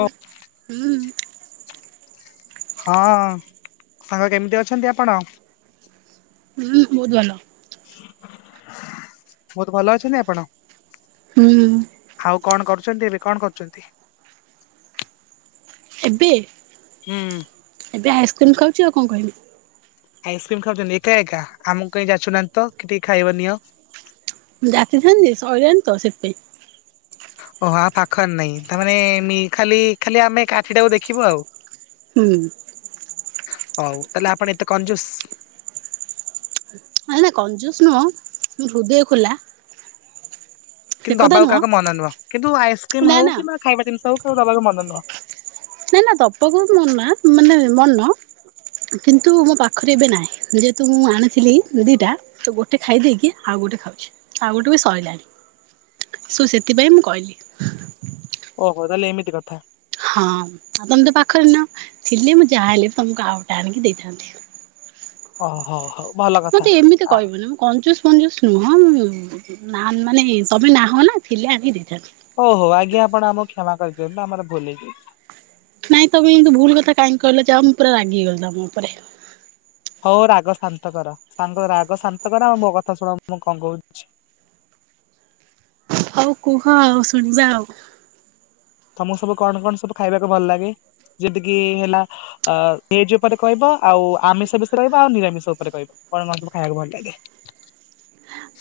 ଓ ହୁଁ। ହଁ ସାଙ୍ଗ କେମିତି ଅଛନ୍ତି ଆପଣ? ହୁଁ ବହୁତ ଭଲ। ବହୁତ ଭଲ ଅଛନ୍ତି ଆପଣ? ହୁଁ। ଆଉ କଣ କରୁଛନ୍ତି ଏବେ କଣ କରୁଚନ୍ତି? ଏବେ? ହୁଁ। ଏବେ ଆଇସ୍କ୍ରିମ୍ ଖାଉଚି ଆଉ କଣ କରିବି। ଆଇସ୍କ୍ରିମ ଖାଉଚନ୍ତି ଏକା ଏକା। ଆମକୁ କାହିଁ ଯାଚୁ ନାହାନ୍ତି ତ କି ଟିକେ ଖାଇବ ନିଅ। ଜାଚିଥାନ୍ତି ଶଇଲାଣି ତ ସେଥିପାଇଁ। ଓହ ଆଉ ପାଖରେ ନାଇଁ। ତାମାନେେ ଖାଲି ଖାଲି ଆମେ କାଠି ଟାକୁ ଦେଖିବୁ ଆଉ। ହୁଁ। ହଉ ତାହେଲେ ଆପଣ ଏତେ କନଜୁସ୍? ନାଇ ନା କଞ୍ଜୁସ ନୁହଁ। ମୁ ହୃଦୟ ଖୋଲା। ସେ କିନ୍ତୁ କଥା ଦବାକୁ ନୁହଁ କାହାକୁ ମନ ନୁହଁ। କିନ୍ତୁ ଆଇସ୍କ୍ରିମ ନା ହଉ ନା କିମ୍ବା ଖାଇବା ଜିନିଷ ହଉ କାହାକୁ ଦବାକୁ ମନ ନୁହଁ। ନାଇଁ ନା ଦବାକୁ ବି ମନା ମାନେ ମନ। କିନ୍ତୁ ମୋ ପାଖରେ ଏବେ ନାହିଁ। ଯେହେତୁ ମୁଁ ଆଣିଥିଲି ଦିଟା ତ ଗୋଟେ ଖାଇଦେଇକି ଆଉ ଗୋଟେ ଖାଉଚି। ଆଉ ଗୋଟେ ବି ସଇଲାଣି। ସୁ ସେଥିପାଇଁ ମୁଁ କହିଲି। ଓହୋ ତାହେଲେ ଏମିତି କଥା। ହଁ ଆଉ ତମେ ତ ପାଖରେ ନାହ। ସେଥିଲାଗି ମୁଁ ଯାହା ହେଲେ ବି ତମକୁ ଆଉଗୋଟା ଆଣିକି ଦେଇଥାନ୍ତି। ଓହୋ ହଉ। ଭଲ କଥା। ମତେ ଏମିତି ଆ କହିବନି। ମୁ କଞ୍ଚୁସ ଫଞ୍ଚୁସ ନୁହଁ। ନାହ ମାନେ ତମେ ନାହ ନା ଥିଲେ ଆଣିକି ଦେଇଥାନ୍ତି। ହଉ ହଉ ଆଜ୍ଞା ଆପଣ ଆମକୁ କ୍ଷମା କରିଦିଅନ୍ତୁ। ଆମର ଭୁଲ ହେଇ ଯାଇଚି। ନାଇଁ ତମେ ଏମିତି ଭୁଲ କଥା କାହିକି କହିଲ, ଯାଅ ମୁଁ ପୁରା ରାଗିଗଲି ତମ ଉପରେ। ହଉ ରାଗ ଶାନ୍ତ କର। ସାଙ୍ଗ ରାଗ ଶାନ୍ତ କର ଆଉ ମୋ କଥା ଶୁଣ ମୁଁ କଣ କହୁଚି। ହଉ କୁହ ଆଉ ଶୁଣିବା ଆଉ। ତମକୁ ସବୁ କଣ କଣ ସବୁ ଖାଇବାକୁ ଭଲ ଲାଗେ? ଯେମିତିକି ହେଲା ଅ ଭେଜ ଉପରେ କହିବ ଆଉ ଆମିଷ ବିଷୟରେ କହିବ ଆଉ ନିରାମିଷ ଉପରେ କହିବ କଣ ମ ସବୁ ଖାଇବାକୁ ଭଲ ଲାଗେ?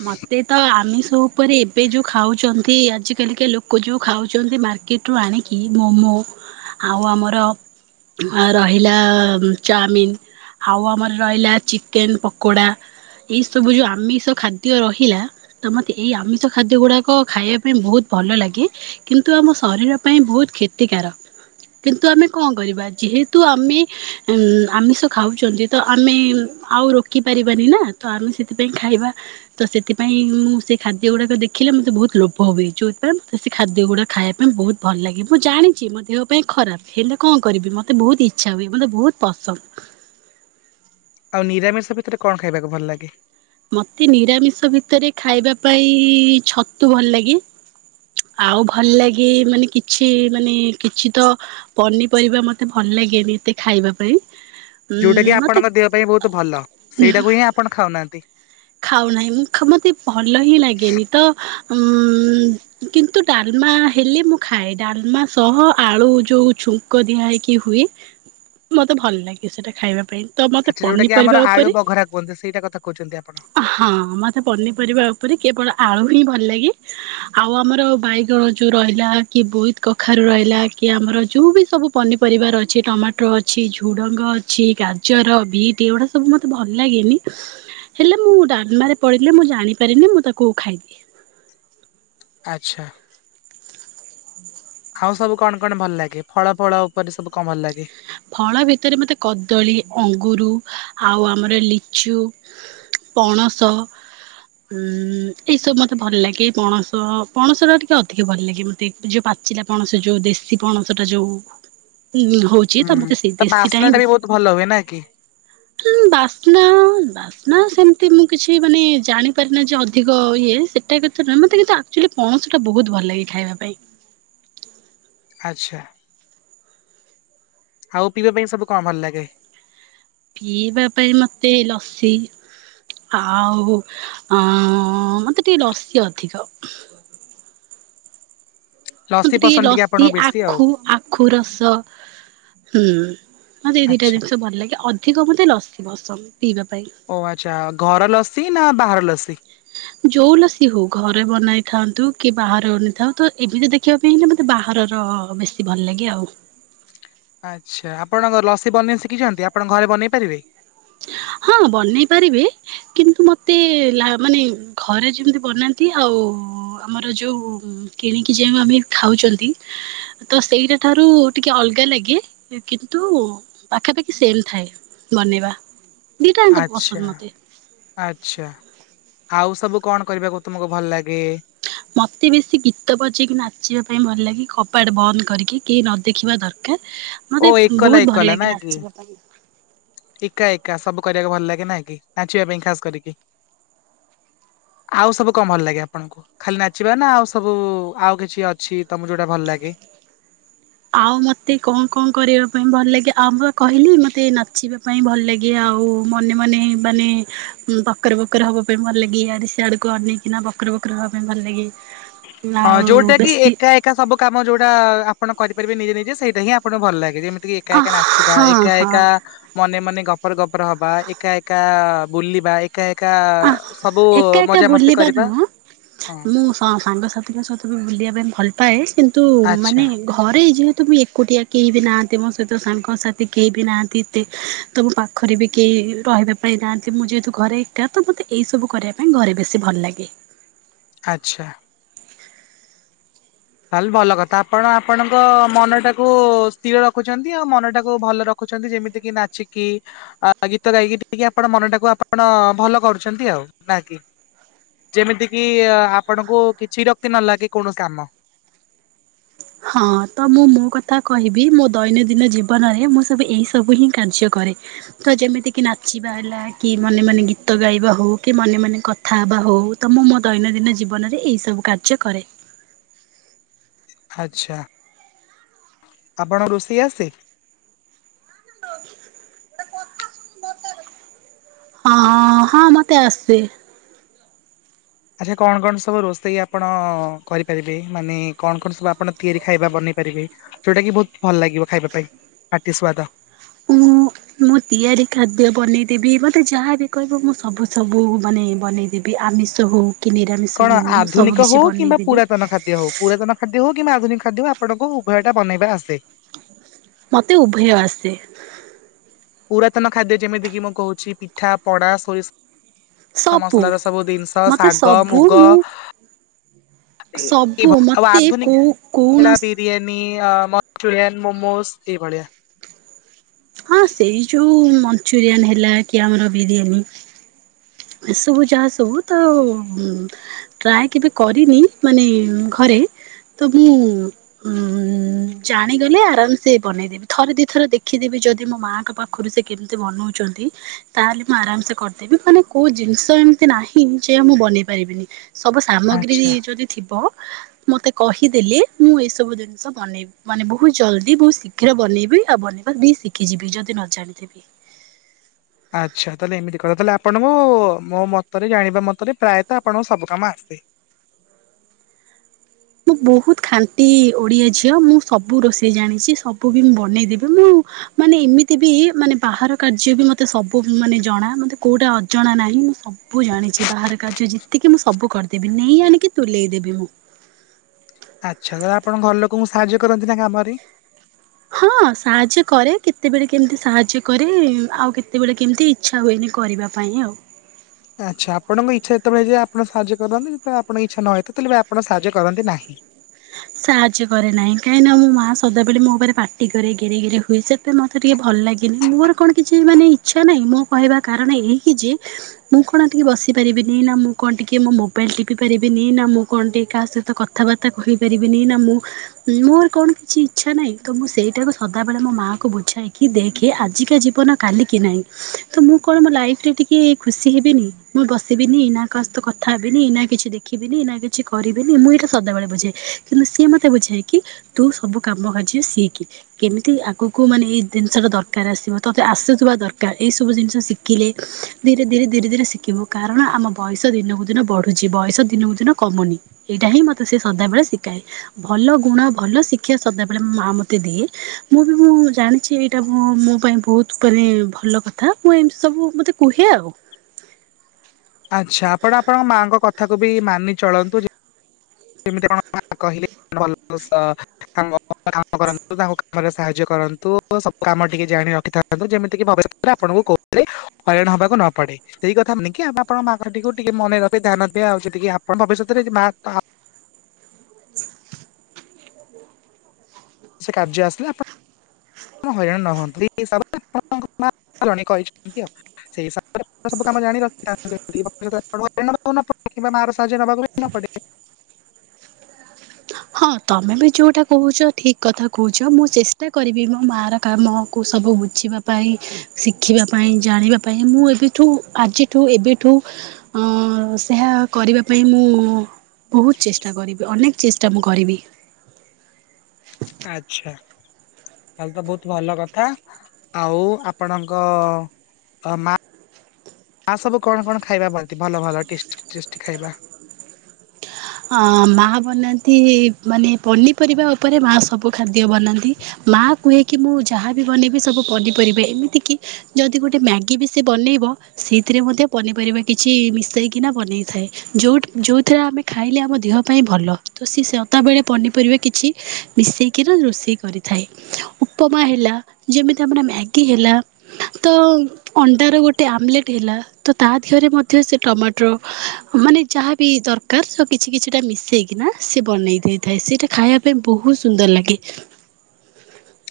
ମତେ ତ ଆମିସ ଉପରେ ଏବେ ଯୋଉ ଖାଉଚନ୍ତି ଆଜ କାଲିକା ଲୋକ କ ଯଉ ଖାଉଚନ୍ତି ମାର୍କେଟୁ ଆଣିକି ମୋମୋ ଆଉ ଆମର ଆ ରହିଲା ଚାଉମିିନ। ଆଉ ଆମର ରହିଲା ଚିକେନ ପକୋଡା ଏଇ ସବୁ ଯୋଉ ଆମିଷ ଖାଦ୍ ଦ୍ୟ ରହିଲା ତ ମତେ ଏଇ ଆମିଷ ଖାଦ୍ୟ ଗୁଡାକ ଖାଇବା ପାଇଁ ବହୁତ ଭଲ ଲାଗେ। କିନ୍ତୁ ଆମ ଶରୀର ପାଇଁ ବହୁତ କ୍ଷତିକାରକ। କିନ୍ତୁ ଆମେ କଣ କରିବା ଯେହେତୁ ଆମେ ଉଁ ଆମିଷ ଖାଉଛନ୍ତି। ତଆମେ ଆଉ ରୋକି ପାରିବାନିନା ତଆମେ ସେଥିପାଇଁ ଖାଇବା। ତସେଥିପାଇଁ ମୁଁ ସେଖାଦ୍ୟ ଗୁଡ଼ାକ ଦେଖିଲେ ମତେ ବହୁତ୍ ଲୋଭ ହୁଏ ଯୋଉଥିପାଇଁ ସେଖାଦ୍ୟ ଗୁଡ଼ା ଖାଇବା ପାଇଁ ବହୁତ୍ ଭଲ ଲାଗେ ମୁଁ ଜାଣିଚି ମୋଦେହ ପାଇଁ ଖରାପ୍ ହେଲେ କଣ କରିବି ମତେ ବହୁତ୍ ଇଚ୍ଛା ହୁଏ ମତେ ବହୁତ୍ ପସନ୍ଦ। ଆଉ ନିରାମିଷ ଭିତରେ କଣ ଖାଇବାକୁ ଭଲ ଲାଗେ? ମତେ ନିରାମିଷ ଭିତରେ ଖାଇବା ପାଇଁ ଛତୁ ଭଲ ଲାଗେ। ଆଉ ଭଲ ଲାଗେ ମାନେ କିଛି ମାନେ କିଛି ତ ପନିପରିବା ମତେ ଭଲ ଲାଗେନି ଏତେ ଖାଇବା ପାଇଁ। ଉଁ ଯୋଉଟାକି ମତେ ଆପଣଙ୍କ ଦେହ ପାଇଁ ବହୁତ୍ ଭଲ ସେଇଟାକୁହିଁ ଆପଣ ଖାଉନାହାନ୍ତି। ଖାଉ ନାହିଁ ମୁଁ ମତେ ଭଲହିଁ ଲାଗେନି ତ ଉ କିନ୍ତୁ ଡ଼ାଲମା ହେଲେ ମୁଖାଏ ଡ଼ାଲମା ସହ ଆଳୁ ଯଉ ଛୁ ଛୁଙ୍କ ଦିଆ ହେଇକି ହୁଏ ମତେ ଭଲ ଲାଗେ ସେଟା ଖାଇବା ପାଇଁ। ତ ମତେ ଆଚ୍ଛା ଯଉଟାକି ପନିପରିବା ଆମର ଉପରେ ଆଳୁ ବଘରା କୁହନ୍ତି ସେଇଟା କଥା କହୁଛନ୍ତି ଆପଣ। ହଁ ମତେ ପନିପରିବା ଉପରେ କେବଳ ଆଳୁହିଁ ଭଲ ଲାଗେ। ଆଉ ଆମର ବାଇଗଣ ଯୋଉ ରହିଲା କିବୋଇତ୍ କଖାରୁ ରହିଲା କିଆମର ଯୋଉବି ସବୁ ପନିପରିବାର ଅଛି ଟମାଟୋ ଅଛି ଝୁଡ଼ଙ୍ଗ ଅଛି ଗାଜର ବିଟ୍ ଏଗୁଡ଼ା ସବୁ ଏସବୁ ମୋତେ ଭଲ ଲାଗେନି ହେଲେ ମୁଁ ଡ଼ାଲମାରେ ପଡ଼ିଲେ ମୁଁ ଜାଣିପାରେନି ମୁତାକୁ ଖାଇଦିଏ। ଆଚ୍ଛା। ଆଉ ସବୁ କଣ କଣ ଭଲ ଲାଗେ ଫଳ ଫଳ ଉପରେ ସବୁ କଣ ଭଲ ଲାଗେ? ଫଳ ଭିତରେ ମତେ କଦଳୀ ଅଙ୍ଗୁର ଆଉ ଆମର ଲିଚୁ ପଣସ ଉଁ ଏଇସବୁ ମତେ ଭଲ ଲାଗେ ପଣସ ପଣସଟା ଟିକେ ଅଧିକ ଭଲ ଲାଗେ ମ ଯୋଉ ପାଚିଲା ପଣସ ଯୋଉ ଦେଶୀ ପଣସଟା ଯୋଉ ଉ ହଉ ହୁଁ ତାବାସ୍ନାଟାବି ବହୁତ୍ ଭଲ ହୁଏନାକି। ହୁଁ ବାସ୍ନା ବାସ୍ନା ସେମିତି ମୁକିଛି ମାନେ ଜାଣିପାରେନାଯେ ଅଧିକ ଇଏ ସେଟା କଥା ନୁହ ମତେ କିନ୍ତୁ ଆ ଆକ୍ଚୁଆଲି ପଣସଟା ବହୁତ୍ ଭଲ ଲାଗେ ଖାଇବା ପାଇଁ। ଆଚ୍ଛା। ଆଉ ପିଇବା ପାଇଁ ସବୁ କଣ ଭଲ ଲାଗେ? ପିଇବା ପାଇଁ ମତେ ଲସି ଆଉ ଅଁ ମତେ ଟିକେ ଲଶୀ ଅଧିକ। ଲସି ମତ ଟିକେ ପସନ୍ଦ ଲସି ଆପଣଙ୍କ ବେଶୀ ଆଉ ଆଖୁ ଆଖୁ ରସ। ହୁଁ ମତେ ଏଇ ଦିଟା ଆଚ୍ଛା ଜିନିଷ ଭଲ ଲାଗେ ଅଧିକ ମତେ ଲସି ପସନ୍ଦ ପିଇବା ପାଇଁ। ଓ ଆଚ୍ଛା ଘର ଲସିନା ବାହାର ଲସି? ଯୋଉ ଲସି ହଉ ଘରେ ବନେଇଥାନ୍ତୁକି ବାହାରେ ବନେଇଥାଉତ ଏମିତି ଦେଖିବାକୁ ଲେ ମତେ ବାହାରର ବେଶୀ ଭଲ ଲାଗେ ଆଉ। ଆଚ୍ଛା ଆପଣଙ୍କ ଲସି ବନେଇ ଶିଖିଛନ୍ତି ଆପଣ ଘରେ ବନେଇ ପାରିବେ? ହଁ ବନେଇ ପାରିବି। କିନ୍ତୁ ମତେ ଲା ମାନେ ଘରେ ଯେମିତି ବନାନ୍ତି ଆଉ ଆମର ଯୋଉ କିଣିକି ଯାଉ ଆମେ ଖାଉଚନ୍ତି। ତ ସେଇଟା ଠାରୁ ଟିକେ ଅଲଗା ଲାଗେ କିନ୍ତୁ ପାଖାପାଖି ସେମ ଥାଏ। ବନେଇବା। ଦିଟା ଆଙ୍କ ପସନ୍ଦ ଆଚ୍ଛା। ମତେ। ଆଛା ଆଉ ସବୁ କଣ କରିବାକୁ ତୁମକୁ ଭଲ ଲାଗେ? ମତେ ବେଶୀ ଗୀତ ବଜେଇକି ନାଚିବା ପାଇଁ ଭଲ ଲାଗେ କବାଡ ବନ୍ଦ କରିକି କେହିନ ଦେଖିବା ଦରକାର୍ ଓ ମତେ ଏକଲା ବହୁତ୍ ଭଲ ଏକଲା ନା ଲାଗେ କି ନାଚିବା ପାଇଁ। ଏକା ଏକା ସବୁ କରିବାକୁ ଭଲ ଲାଗେନାକି ନାଚିବା ପାଇଁ ଖାସ୍ କରିକି। ଆଉ ସବୁ କମ ଭଲ ଲାଗେ ଆପଣଙ୍କୁ? ଖାଲି ନାଚିବାନା ଆଉ ସବୁ ଆଉ କିଛି ଅଛି ତମକୁ ଯୋଉଟା ଭଲ ଲାଗେ? ଆଉ ମତେ କଣ କଣ କରିବା ପାଇଁ ଭଲ ଲାଗେ ଆଉ ମୁଁ କହିଲି ମତେ ନାଚିବା ପାଇଁ ଭଲ ଲାଗେ। କି ଆଉ ମନେ ମନେ ମାନେ। ହୁଁ ବକର ବକର ହବା ପାଇଁ ଭଲ ଲାଗେ ଇଆଡ଼େ ସିଆଡକୁ ଅନେଇକିନା ବକର ବକର ହବା ପାଇଁ ଭଲ ଲାଗେ। ହଁ ଆଉ ଯୋଉଟା କି ବେଶୀ ଏକା ଏକା ସବୁ କାମ ଯୋଉଟା ଆପଣ କରିପାରିବେ ନିଜେ ନିଜେ ସେଇଟା ହିଁ ଆପଣଙ୍କୁ ଭଲ ଲାଗେ ଯେମିତି। କି ଏକା ଏକା ନାଚିବା ହଁ ଏକା ଏକା। ହଁ ମନେ ମନେ ଗପର ଗପର ହବା ଏକା ଏକା ବୁଲିବା। ଏକା ଏକା ସବୁ ଏକା ଏକା ମଜାମସ୍ତି ବୁଲିବା କରିବା ନୁହଁ ହୁଁ। ମୁଁ ସ ସାଙ୍ଗ ସାଥିଙ୍କ ସହିତ ବି ବୁଲିବା ପାଇଁ ଭଲ ପାଏ କିନ୍ତୁ ଆଚ୍ଛା ମାନେ। ଘରେ ଯେହେତୁ ମୁଁ ଏକୁଟିଆ କେହି ବି ନାହାନ୍ତି ମୋ ସହିତ ସାଙ୍ଗ ସାଥି କେହି ବି ନାହାନ୍ତି ଏତେ। ତ ମୋ ପାଖରେ ବି କେହି ରହିବା ପାଇଁ ନାହାନ୍ତି ମୁଁ ଯେହେତୁ ଘରେ। ଏକା ତ ମୋତେ ଏଇ ସବୁ କରିବା ପାଇଁ ଘରେ ବେଶୀ ଭଲ ଲାଗେ। ଆଚ୍ଛା। ତାହେଲେ ଭଲ କଥା ଆପଣ ଆପଣଙ୍କ ମନଟାକୁ ସ୍ଥିର ରଖୁଛନ୍ତି ଆଉ ମନଟାକୁ ଭଲ ରଖ ରଖୁଛନ୍ତି ଯେମିତି କିି ନାଚିକି। ଆ ଗୀତ ଗାଇକି ଟିକେ ଆପଣ ମନଟାକୁ ଆପଣ ଭଲ କରୁଛନ୍ତି ଆଉ ନା କି। ଯେମିତି କିି ଆପଣଙ୍କୁ କିଛି ବିରକ୍ତି ନ ଲାଗେ କୋଉଣି କାମ। ହଁ ତ ମୁଁ ମୋ କଥା କହିବି ମୋ ଦୈନନ୍ଦିନ ଜୀବନରେ ମୁଁ ସବୁ ଏଇ ସବୁ ହିଁ କାର୍ଯ୍ୟ କରେ। ତ ଯେମିତି କି ନାଚିବା ହେଲା କି ମନେ ମନେ ଗୀତ ଗାଇବା ହଉ କି ମନେ ମନେ କଥ୍। କଥା ହବା ହଉ ତ ମୁଁ ମୋ ଦୈନନ୍ଦିନ ଜୀବନରେ ଏଇ ସବୁ କାର୍ଯ୍ୟ କରେ। ଆଛା ଆପଣ ରୋଷେଇ ଆସେ। ହଁ ହଁ ମତେ ଆସେ। ଆଚ୍ଛା କଣ କଣ ସବୁ ରୋଷେଇ ଆପଣ କରିପାରିବେ, ମାନେ କଣ କଣ ସବୁ ଆପଣ ତିଆରି ଖାଇବା ବନେଇ ପାରିବେ? ଯୋଉଟା କି ବହୁତ ଭଲ ଲାଗିବ ଖାଇବା ପାଇଁ ପାଟି ସୁଆଦ। ଉଁ। ମୁଁ ତିଆରି ଖାଦ୍ୟ ବନେଇ ଦେବି ମତେ ଯାହାବି କହିବ ମୁଁ ସବୁ ସବୁ ମାନେ ବନେଇ ଦେବି। ବି ଆମିଷ ହଉ। କି ନିରାମିଷ କଣ ହଉ ମୁଁ ସବୁ ଆଧୁନିକ କିଛି ହଉ କିମ୍ବା ବନେଇଦେବି ପୁରାତନ ଖାଦ୍ୟ ହଉ। ପୁରାତନ ଖାଦ୍ୟ ହଉ କିମ୍ବା ଆଧୁନିକ ଖାଦ୍ୟ ହଉ ଆପଣଙ୍କୁ ଉଭୟଟା ବନେଇବା ଆସେ। ମୋତେ ଉଭୟ ଆସେ। ପୁରାତନ ଖାଦ୍ୟ ଯେମିତି କି ମୁଁ କହୁଛି ପିଠା, ପଣା, ସୋରିଷ। ଷ ସବୁ ମସଲାର ସବୁ ଦିନିଷ ମତେ ଶାଗ ସବୁ ମୁଗ। ମୁଁ ସବୁ ଆଉ ମତେ ଆଧୁନିକ କୋଉ ହେଲା କୌଣସି। ବିରିୟାନୀ ଆଁ ମଂଚୁରିଆନ ମୋମୋଜ ଏଇ ଭଳିଆ। ହଁ ସେଇ ଯୋଉ ମଞ୍ଚୁରିଆନ ହେଲା କି ଆମର ବିରିୟାନୀ। ଏସବୁ ଯାହା ସବୁ ତ ଉଁ। ଟ୍ରାଏ କେବେ କରିନି ମାନେ ଘରେ ତ ମୁଁ। ଉଁ ଜାଣିଗଲେ ଆରାମ ସେ ବନେଇ ଦେବି ଥରେ ଦିଥର ଦେଖି ଦେବି ଯଦି ମୋ ମାଙ୍କ ପାଖ ଖରୁ ସେ କେମିତି ବନଉଛନ୍ତି ତାହେଲେ ମୁଁ ଆରାମ ସେ କରିଦେବି ମାନେ। କୋଉ ଜିନିଷ ଏମିତି ନାହିଁ ଯେ ମୁଁ ବନେଇ ପାରିବିନି ସବୁ ସାମଗ୍ରୀ ଆଚ୍ଛା। ଯଦି ଥିବ। ମତେ କହିଦେଲେ ମୁଁ ଏଇ ସବୁ ଜିନିଷ ବନେଇବି। ମାନେ ବହୁତ ଜଲ୍ଦି ବହୁତ ଶୀଘ୍ର ବନେଇବି ଆଉ ବନେଇବା ବି ଶିଖିଯିବି ଯଦି ନ ଜାଣିଥିବି। ଆଚ୍ଛା ତାହେଲେ ଏମିତି କଥା ତାହେଲେ ଆପଣଙ୍କୁ ମୋ ମତରେ ଜାଣିବା ମତରେ ପ୍ରାୟତଃ ଆପଣଙ୍କୁ ସବୁ କାମ ଆସେ। ମୁଁ ବହୁତ ଖାଣ୍ଟି ଓଡ଼ିଆ ଝିଅ, ମୁଁ ସବୁ ରୋଷେଇ ଜାଣିଛି ସବୁ ବି ମୁଁ ବନେଇ ଦେବି ମୁଁ। ମାନେ ଏମିତି ବି ମାନେ ବାହାର କାର୍ଯ୍ୟ ବି ମତେ ସବୁ ମାନେ ଜଣା ମତେ କୋଉଟା ଅଜଣା ନାହିଁ ମୁଁ ସବୁ। ସବୁ ଜାଣିଛି ବାହାର କାର୍ଯ୍ୟ ଯେତିକି ମୁଁ ସବୁ କରିଦେବି ନେଇ ଆଣିକି ତୁଲେଇଦେବି ମୁଁ। ଆଚ୍ଛା ତ ଆପଣ ଘର ଲୋକଙ୍କୁ ସାହାଯ୍ୟ କରନ୍ତି ନା କାମରେ। ହଁ ସାହାଯ୍ୟ କରେ କେତେବେଳେ କେମିତି ସାହାଯ୍ୟ କରେ ଆଉ କେତେବେଳେ କେମତି ଇ ଇଛା ହୁଏନି କରିବା ପାଇଁ ଆଉ। ଆଚ୍ଛା ଆପଣଙ୍କ ଇଚ୍ଛା ଯେତେ ବେଳେ ହୁଏ ଆପଣ ସାହାଯ୍ୟ କରନ୍ତି ଯେତେ ବେଳେ ଆପଣଙ୍କ ଇଛା ନ ହେଇ ଥାଏ ତ ତାହେଲେ ଆପଣ ସାହାଯ୍ୟ କରନ୍ତି ନାହିଁ। ସାହାଯ୍ୟ କରେ ନାହିଁ କାହିଁକି ନା ମୋ ମା ସଦାବେଲେ ମୋ ଉପରେ ପାଟି କରି ଗେରେ ଗେରେ ହୁଏ ସେ। ଥି ପାଇଁ ମୋତେ ଟିକେ ଭଲ ଲାଗନି ମୋର କଣ କିଛି ମାନେ ଇଚ୍ଛା ନାହିଁ ମୁଁ କହିବା କାରଣ ଏହିକି ଯେ। ମୁଁ କଣ ଆ, ଟିକେ ବସି ପାରିବିନି, ନା ମୁଁ କଣ ଟିକେ ମୋ ମୋବାଇଲ୍ ଟିପି ପାରିବିନି, ନା ମୁଁ କଣ ଟିକେ କାହା ସହିତ କ କଥାବାର୍ତ୍ତା କହିପାରିବିନି, ନା ମୁଁ ମୋର କଣ କିଛି ଇଚ୍ଛା ନାହିଁ ତ ମୁଁ ସେଇଟାକୁ ସଦାବେେଳେ ମୋ ମା କୁ ବୁଝାଏ କି ଦେଖେ ଆଜିକା ଜୀବନ କାଲିକି ନାହିଁ। ତ ମୁଁ କଣ ମୋ ଲାଇଫ୍ ରେ ଟିକେ ଖୁସି ହେବିନି, ମୁଁ ବସିବିନି, ନା କା ସହିତ କଥା ହେବିନି ନା କିଛି ଦେ ଖିବିନି ନା, କିଛି କରିବିନି ମୁଁ ଏଇଟା ସଦାବେଳେ ବୁଝେ। କିନ୍ତୁ ସିଏ ମୋତେ ବୁଝାଏ କି ତୁ ସବୁ କାମ ଆଜି ଶିକି। କେମିତି ଆଗକୁ ମାନେ ଏଇ ଦିନିଷ ଟା ଦରକାର ଆସିବ ତତେ ଆସୁଥୁବା ଦରକାର ଏଇ ସବୁ ଜିନିଷ ଶି କିଲେ ଧୀରେ ଧୀରେ ଧୀରେ ଧୀରେ ଶିଖିବୁ, କାରଣ ଆମ ବୟସ ଦିନକୁ ଦିନ ବଢୁଛି, ବୟସ ଦିନକୁ ଦିନ କମୁନି ଏଇଟା ହିଁ ମୋତେ ସେ ସଦାବେଳେ ଶିକାଏ, ଭଲ ଗୁଣ, ଭଲ ଶିକ୍ଷା ସଦାବେଳେ ମୋ ମୋତେ ଦିଏ। ମୁଁ ବି ମୁଁ ଜାଣିଛି ଏଇଟା ମୋ ପାଇଁ ବହୁତ ମାନେ ଭଲ କଥା, ମୁଁ ଏମିତି ସବୁ ମୋତେ କୁହେ ଆଉ। ଆଚ୍ଛା ଆପଣ ଆପଣଙ୍କ ମାଆଙ୍କ କଥା କୁ ବି ମାନି ଚଳନ୍ତୁ [unintelligible] ଯେମିତି ଆପଣ କହିଲେ ଭଲ [inaudible] ତାଙ୍କ କାମ କରନ୍ତୁ, ତାଙ୍କୁ କାମରେ ସାହାଯ୍ୟ କରନ୍ତୁ। ସବୁ କାମ ଟିକେ ଜାଣି ରଖିଥା କରନ୍ତୁ ଯେମିତି କିି ଭବିଷ୍ୟତରେ ଆପଣଙ୍କୁ କୋଉ ଥିରେ ହଇରାଣ ହବାକୁ ନ ପଡେ। ସେଇ କଥା [inaudible] ନେଇକି ଆପଣଙ୍କ ମା କଥାଟିକୁ ଟିକେ ମନେ ରଖିବେ, ଧ୍ୟାନ ଦିଅ ଆଉ ଯୋ ଟିକେ ଆପଣ ଭବିଷତରେ ଯେ ମା [inaudible] ଆ ସେ କାର୍ଯ୍ୟ ଆସିଲେ ଆପ ଣ ହଇରାଣ ନ ହୁଅନ୍ତୁ ଏଇ ହିସାବରେ ଆପଣଙ୍କ ମା ଜଣେଇ କହିଛନ୍ତି ଆଉ। ସେଇ ହିସାବରେ ସବୁ କାମ ଜାଣି ରଖିଥାଆନ୍ତୁ, [inaudible] ନପଡୁ କିମ୍ବା ମାର ସାହାଯ୍ୟ ନବାକୁ ବି ନ ପଡେ। ହଁ ତୋମେ ବି ଯୋଉଟା କହୁଛ ଠିକ କଥା କହୁଛ, ମୁଁ ଚେଷ୍ଟା କରିବି ମୋ ମା ର କାମକୁ ସବୁ ବୁଝିବା ପାଇଁ ଶିଖିବା ପାଇଁ, ଜାଣିବା ପାଇଁ ମୁଁ ଏବେଠୁ ଆଜିଠୁ ଏବେଠୁ ଅ, ସେହା କରିବା ପାଇଁ ମୁଁ ବହୁତ ଚେଷ୍ଟା କରିବି, ଅନେକ ଚେଷ୍ ଟା ମୁଁ କରିବି। ଆଚ୍, ଛା ତାହଲେ ତ ବହୁତ ଭଲ କଥା। ଆଉ ଆପଣଙ୍କ ଅ, ମା ମା ସବୁ କଣ କଣ ଖାଇବା ବନ୍ତି ଭଲ ଭଲ ଟେଷ୍ଟି ଟେଷ୍ଟି ଖାଇବା? ହଁ ମା ବନାନ୍ତି ମାନେ ପନିପରିବା ଉପରେ ମା ସବୁ ଖାଦ୍ୟ ବନାନ୍ତି ମା କୁହେ କି ମୁଁ ଯାହାବି ବନେଇବି ସବୁ ପନିପରିବା, ଏମିତି କି ଯଦି ଗୋଟେ ମ୍ୟାଗି ବି ସେ ବନେଇବ ସେଇଥିରେ ମଧ୍ୟ ପନିପରିବା କିଛି ମିଶେଇ କିନା ବନେଇଥାଏ। ଯୋଉଟା ଯୋଉଥିରେ ଆମେ ଖାଇଲେ ଆମ ଦେହ ପାଇଁ ଭଲ। ତ ସି ସେତାବେଳେ ପନିପରିବା କିଛି ମିଶେଇକିରି ରୋଷେଇ କରିଥାଏ। ଉପମା ହେଲା ଯେମିତି ଆମର ମ୍ୟାଗି ହେଲା ତ ଅଣ୍ଡାର ଗୋଟେ ଆମଲେଟ୍ ହେଲା ତ ତା ଦେହରେ ମଧ୍ୟ ସେ ଟମାଟୋ ମାନେ ଯାହା ବିି ଦର କାର ସ କିଛି କିଛିଟା ମିଶେଇକିନା ସେ ବନେଇ ଦେଇଥାଏ। ସେଇଟା ଖାଇବା ପାଇଁ ବହୁତ ସୁନ୍ଦର ଲାଗେ।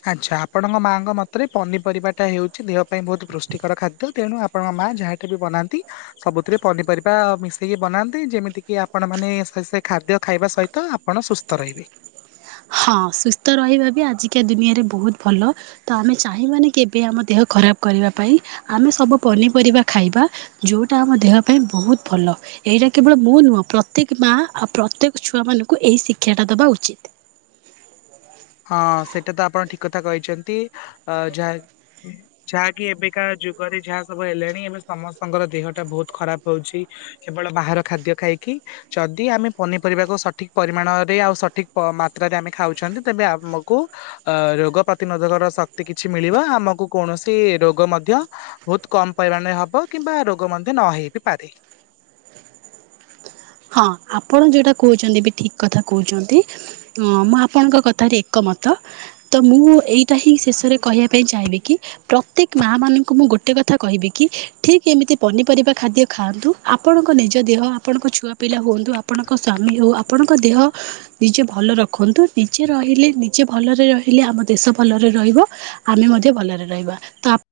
ଆଚ୍ଛା, ଆପଣଙ୍କ ମାଆଙ୍କ ମତରେ ପନିପରିବାଟା ହେଉଛି ଦେହ ପାଇଁ ବହୁତ ପୃଷ୍ଟିକର ଖାଦ୍ୟ। ତେଣୁ ଆ ଆପଣଙ୍କ ମା ଯାହା କେବେ ବନାନ୍ତି ସବୁଥିରେ ପନିପରିବା ମିଶେଇକି ବନାନ୍ତି ଯେମିତି କିି ଆପଣ ମାନେ ସେ ସେ ଖାଦ୍ୟ ଖାଇବା ସହିତ ଆପଣ ସୁସ୍ ତ ରହିବେ। ହଁ ସୁସ୍ଥ ରହିବା ବି ଆଜିକା ଦୁନିଆରେ ବହୁତ ଭଲ। ତ ଆମେ ଚାହିଁବାନି କେବେ ଆମ ଦେହ ଖରାପ କରିବା ପାଇଁ। ଆମେ ସବୁ ପନିପରିବା ଖାଇବା। ଯୋଉଟା ଆମ ଦେହ ପାଇଁ ବହୁତ ଭଲ। ଏଇଟା କେବଳ ମୁଁ ନୁହଁ ପ୍ରତ୍ୟେକ ମା ଆଉ ପ୍ରତ୍ୟେକ ଛୁଆ ମାନଙ୍କୁ ଏଇ ଶିକ୍ଷା ଟା ଦବା ଉଚିତ୍। ଲ ହଁ ସେଇଟା ତ ଆପଣ ଠିକ କଥା କହିଛନ୍ତି, ଅ, ଯାହା ଏ ଯାକି ଏବେକା ଯୁଗରେ ଯାହା ସବୁ ହେଲେଣି ଏବେ ସମସ୍ତଙ୍କର ଦେହ ଟା ବହୁତ ଖରାପ ରଉଛି। କେବଳ ବାହାର ଖାଦ୍ୟ ଖାଇକି ଯଦି ଆମେ ପନିପରିବାକୁ ସଠିକ୍ ପରିମାଣରେ ଆଉ ସଠିକ୍ ମାତ୍ରାରେ ଆମେ ଖାଉଛନ୍ତି। ତେବେ ଆମକୁ ଅ ରୋଗ ପ୍ରତିନୋଧକ ର ଶକ୍ତି କିଛି ମିଳିବ। ଆମକୁ କୌଣସି ରୋଗ ମଧ୍ୟ ବହୁତ କମ୍ ପରିମାଣରେ ହବ କିମ୍ବା ରୋଗ ମଧ୍ୟ ନ ହେଇ ବିି ପାରେ। ହଁ, ଆପଣ ଯୋଉଟା କହୁଛନ୍ତି ବି ଠିକ୍ କଥା କହୁଛନ୍ତି। ହଁ, ମୁଁ ଆପଣଙ୍କ କଥାରେ ଏକମତ। ତ ମୁଁ, ଏଇଟା ହିଁ ଶେଷରେ କହିବା ପାଇଁ ଚାହିଁବି କି ପ୍ରତ୍ୟେକ ମାଆ ମାନଙ୍କୁ ମୁଁ ଗୋଟେ କଥା କହିବି କି, ଠିକ୍ ଏମିତି ପନିପରିବା ଖାଦ୍ୟ ଖାଆନ୍ତୁ। ଆପଣଙ୍କ ନିଜ ଦେହ, ଆପଣଙ୍କ ଛୁଆ ପିଲା ହୁଅନ୍ତୁ, ଆପଣଙ୍କ ସ୍ଵାମୀ ହଉ, ଆପଣଙ୍କ ଦେହ ନିଜେ ଭଲ ରଖନ୍ତୁ, ନିଜେ ରହିଲେ, ନିଜେ ଭଲରେ ରହିଲେ, ଆମ ଦେଶ ଭଲରେ ରହିବ। ଆମେ ମଧ୍ୟ ଭଲରେ ରହିବା। ତ ଆପ୍